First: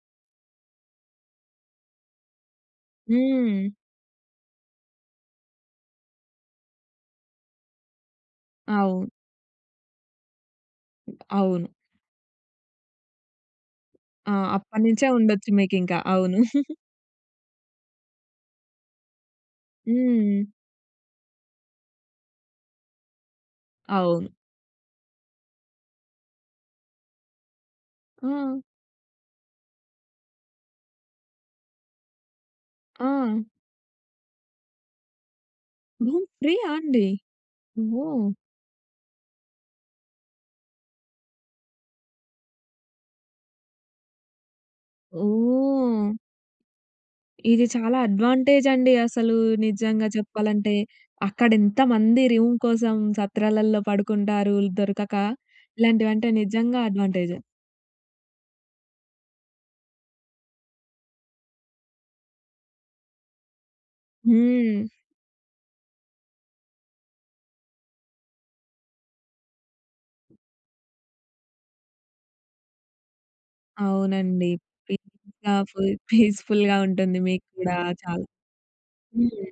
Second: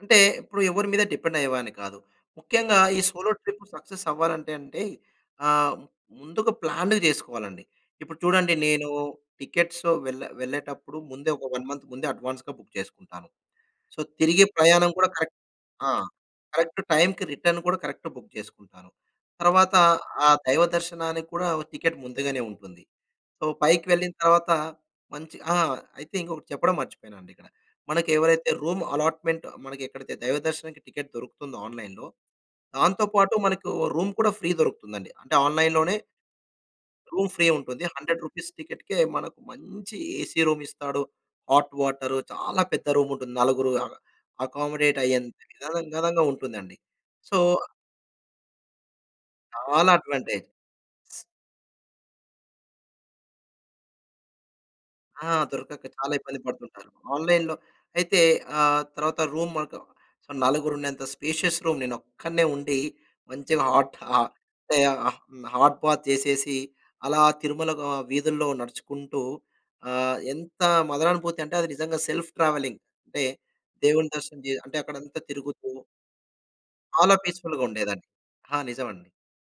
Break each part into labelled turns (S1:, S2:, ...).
S1: అంటే ఇప్పుడు ఎవరి మీద డిపెండ్ అయ్యేవాడిని కాదు. ముఖ్యంగా ఈ సోలో ట్రిప్
S2: హ్మ్.
S1: సక్సెస్ అవ్వాలంటే అంటే ఆహ్, ముందుగా ప్లాన్డ్‌గా చేసుకోవాలండి. ఇప్పుడు చూడండి నేను
S2: అవు
S1: టికెట్స్ వెళ్ళే వెళ్ళేటప్పుడు ముందే ఒక 1
S2: అవును.
S1: మంత్ ముందే అడ్వాన్స్‌గా బుక్ చేసుకుంటాను. సో,
S2: ఆ!
S1: తిరిగి ప్రయాణం
S2: అప్పటినుంచే
S1: కూడా కరెక్ట్
S2: ఉండొచ్చు మీకు
S1: ఆ!
S2: ఇంకా. అవును.
S1: కరెక్ట్ టైమ్‌కి రిటర్న్ కూడా కరెక్ట్ బుక్ చేసుకుంటాను. తర్వాత ఆహ్,
S2: హ్మ్.
S1: దైవ దర్శనానికి కూడా టికెట్ ముందుగానే ఉంటుంది. సో, పైకి వెళ్ళిన
S2: అవును.
S1: తరువాత మంచి ఆ! అయితే ఇంకొకటి చెప్పడం మర్చిపోయానండి ఇక్కడ. మనకెవరైతే
S2: హ్మ్.
S1: రూమ్ అలాట్మెంట్ మనకి ఎక్కడైతే దైవ దర్శనానికి టికెట్ దొరుకుతుందో ఆన్లైన్‌లో, దాంతో పాటు
S2: ఆ!
S1: మనకు రూమ్ కూడా ఫ్రీ దొరుకుతుంది అండి. అంటే ఆన్లైన్‌లోనే...
S2: హ్మ్. ఫ్రీ ఆ! అండి?
S1: రూమ్ ఫ్రీ ఉంటుంది. 100
S2: ఓహ్!
S1: రూపీస్ టికెట్‌కి మనకు మంచి ఏసీ రూమ్ ఇస్తాడు. హాట్ వాటర్ చాలా పెద్ద రూమ్ ఉంటుంది. నలుగురు అ అకామోడేట్ అయ్యే అంతా
S2: ఓహ్!
S1: విశాలంగా ఉంటుందండి. సో
S2: ఇది చాలా అడ్వాంటేజ్ అండి అసలు.
S1: చాలా
S2: నిజంగా
S1: అడ్వాంటేజ్.
S2: చెప్పాలంటే. అక్కడ ఎంతమంది రూమ్ కోసం సత్రాలలో పడుకుంటారు ఇది దొరకక.
S1: ఆ! దొరకక
S2: ఇలాంటివి
S1: చాలా
S2: అంటే
S1: ఇబ్బంది
S2: నిజంగా
S1: పడుతుంటారు.
S2: అడ్వాంటేజే.
S1: ఆన్లైన్‌లో అయితే ఆ! తర్వాత రూమ్ మాత్రం నలుగురు ఉండేంత స్పేషియస్ రూమ్. నేను ఒక్కడినే ఉండి, మంచిగా హాట్ అంటే
S2: హ్మ్.
S1: హాట్ బాత్ చేసేసి, అలా తిరుమల వీ వీధుల్లో నడుచుకుంటూ ఆహ్, ఎంత మదరానుభూతి అంటే అది నిజంగా సెల్ఫ్ ట్రావెలింగ్. అంటే దేవుని దర్శనం
S2: అవునండి.
S1: చేసి ఆహ్, అంటే అక్కడంతా తిరుగుతూ...
S2: [unintelligible] పీస్‌ఫుల్‌గా
S1: చాలా
S2: ఉంటుంది మీకు
S1: పీస్‌ఫుల్‌గా
S2: కూడా
S1: ఉండేదండి.
S2: చాలా.
S1: ఆ! నిజమండి.
S2: హ్మ్.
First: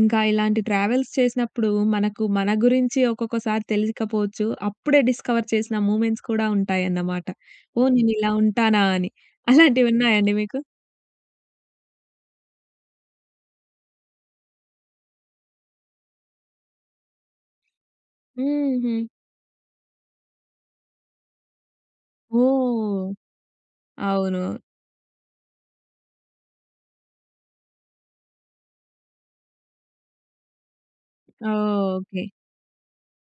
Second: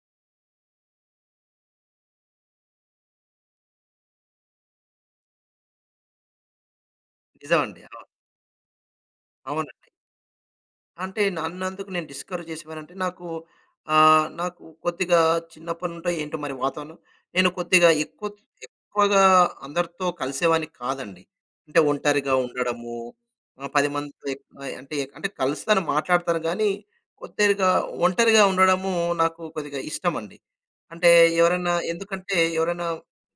S2: ఇంకా ఇలాంటి ట్రావెల్స్ చేసినప్పుడు మనకు మన గురించి ఒక్కొక్కసారి తెలియకపోవచ్చు. అప్పుడే డిస్కవర్ చేసిన మూవ్మెంట్స్ కూడా ఉంటాయన్నమాట.
S1: నిజమండి.
S2: ఓహ్!
S1: అవును.
S2: నేను ఇలా ఉంటానా అని.
S1: అవునండి.
S2: అలాంటివి ఉన్నాయా అండి మీకు?
S1: అంటే నన్నందుకు నేను డిస్కరేజ్ చేసేవానంటే నాకు. ఆహ్, నాకు కొద్దిగా చిన్నప్పటి నుంచో ఏంటో మరి వాతావరణం నేను కొద్దిగా ఎక్కువ
S2: హుహు.
S1: ఎక్కువగా అందరితో కలిసేవాడిని కాదండి. అంటే ఒంటరిగా ఉండడము,
S2: ఓహ్!
S1: 10తో
S2: అవును.
S1: అంటే ఎక్కు అంటే కలుస్తాను. మాట్లాడతాను గానీ, కొద్దిగా ఒంటరిగా ఉండడము నాకు కొద్దిగా ఇష్టమండి. అంటే ఎవరన్నా
S2: ఓకే.
S1: ఎందుకంటే, ఎవరైనా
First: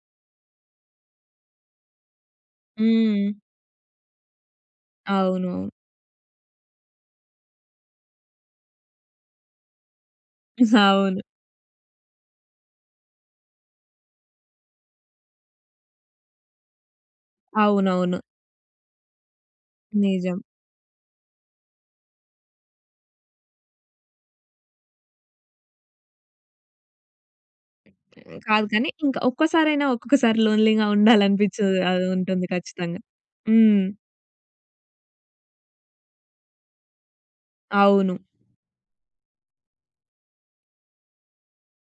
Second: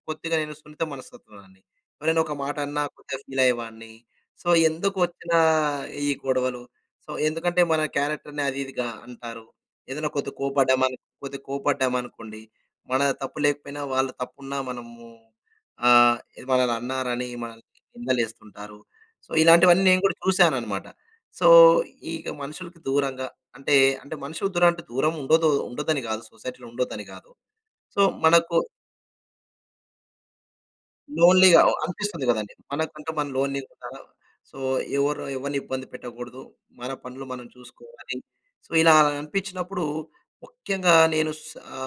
S1: కొద్దిగా నేను సున్నిత మనస్తత్వంని. ఎవరైనా ఒక మాట అన్నా కొద్దిగా
S2: హ్మ్.
S1: ఫీల్ అయ్యేవాడిని. సో, ఎందుకు వచ్చిన
S2: అవును.
S1: ఈ గొడవలు. సో, ఎందుకంటే మన క్యారెక్టర్‌ని అది ఇదిగా అంటారు. ఏదైనా కొద్దిగా కోప్పడ్డామను,
S2: అవును.
S1: కొద్దిగా కోప్పడ్డామనుకోండి, మన తప్పు లేకపోయినా వాళ్ళు తప్పున్నా మనము ఆహ్, ఏది మనని అన్నారని మనల్ని
S2: అవునవును.
S1: నిందలేస్తుంటారు. సో, ఇలాంటివన్నీ నేను కూడా
S2: నిజం.
S1: చూసానన్నమాట. సో, ఇక మనుషులకి దూరంగా అంటే అంటే మనుషుల దూర దూరం ఉండదు ఉండ్డోదని కాదు. సొసైటీలో ఉండ్డోదని కాదు. సో, మనకు
S2: కాదు కానీ ఇంకా ఒక్కసారయిన ఒక్కొక్కసారి లోన్లీ‌గా ఉండాలి
S1: లోన్లీ‌గా ఆహ్,
S2: అనిపించదు
S1: అనిపిస్తుంది
S2: ఉంటుంది
S1: కదండీ.
S2: ఖచ్చితంగా.
S1: మనకంటూ మనం
S2: హ్మ్.
S1: లోన్లీ‌గా. సో, ఎవరు ఎవరిని ఇబ్బంది పెట్టకూడదు. మన పనులు మనం చూసుకోవాలి.
S2: అవును.
S1: సో, ఇలా అనిపించినప్పుడు ముఖ్యంగా నేను సా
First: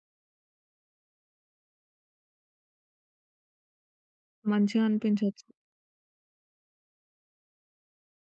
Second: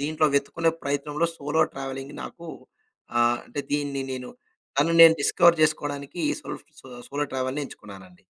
S1: దీంట్లో వెతుక్కునే ప్రయత్నంలో సోలో ట్రావెలింగ్ నాకు ఆహ్, అంటే దీన్ని నేను
S2: మంచిగా
S1: తను నేను
S2: అనిపించొచ్చు.
S1: డిస్కవర్ చేసుకోవడానికి ఈ సెల్ఫ్ సోలో ట్రావెల్‌ని ఎంచుకున్నానండి.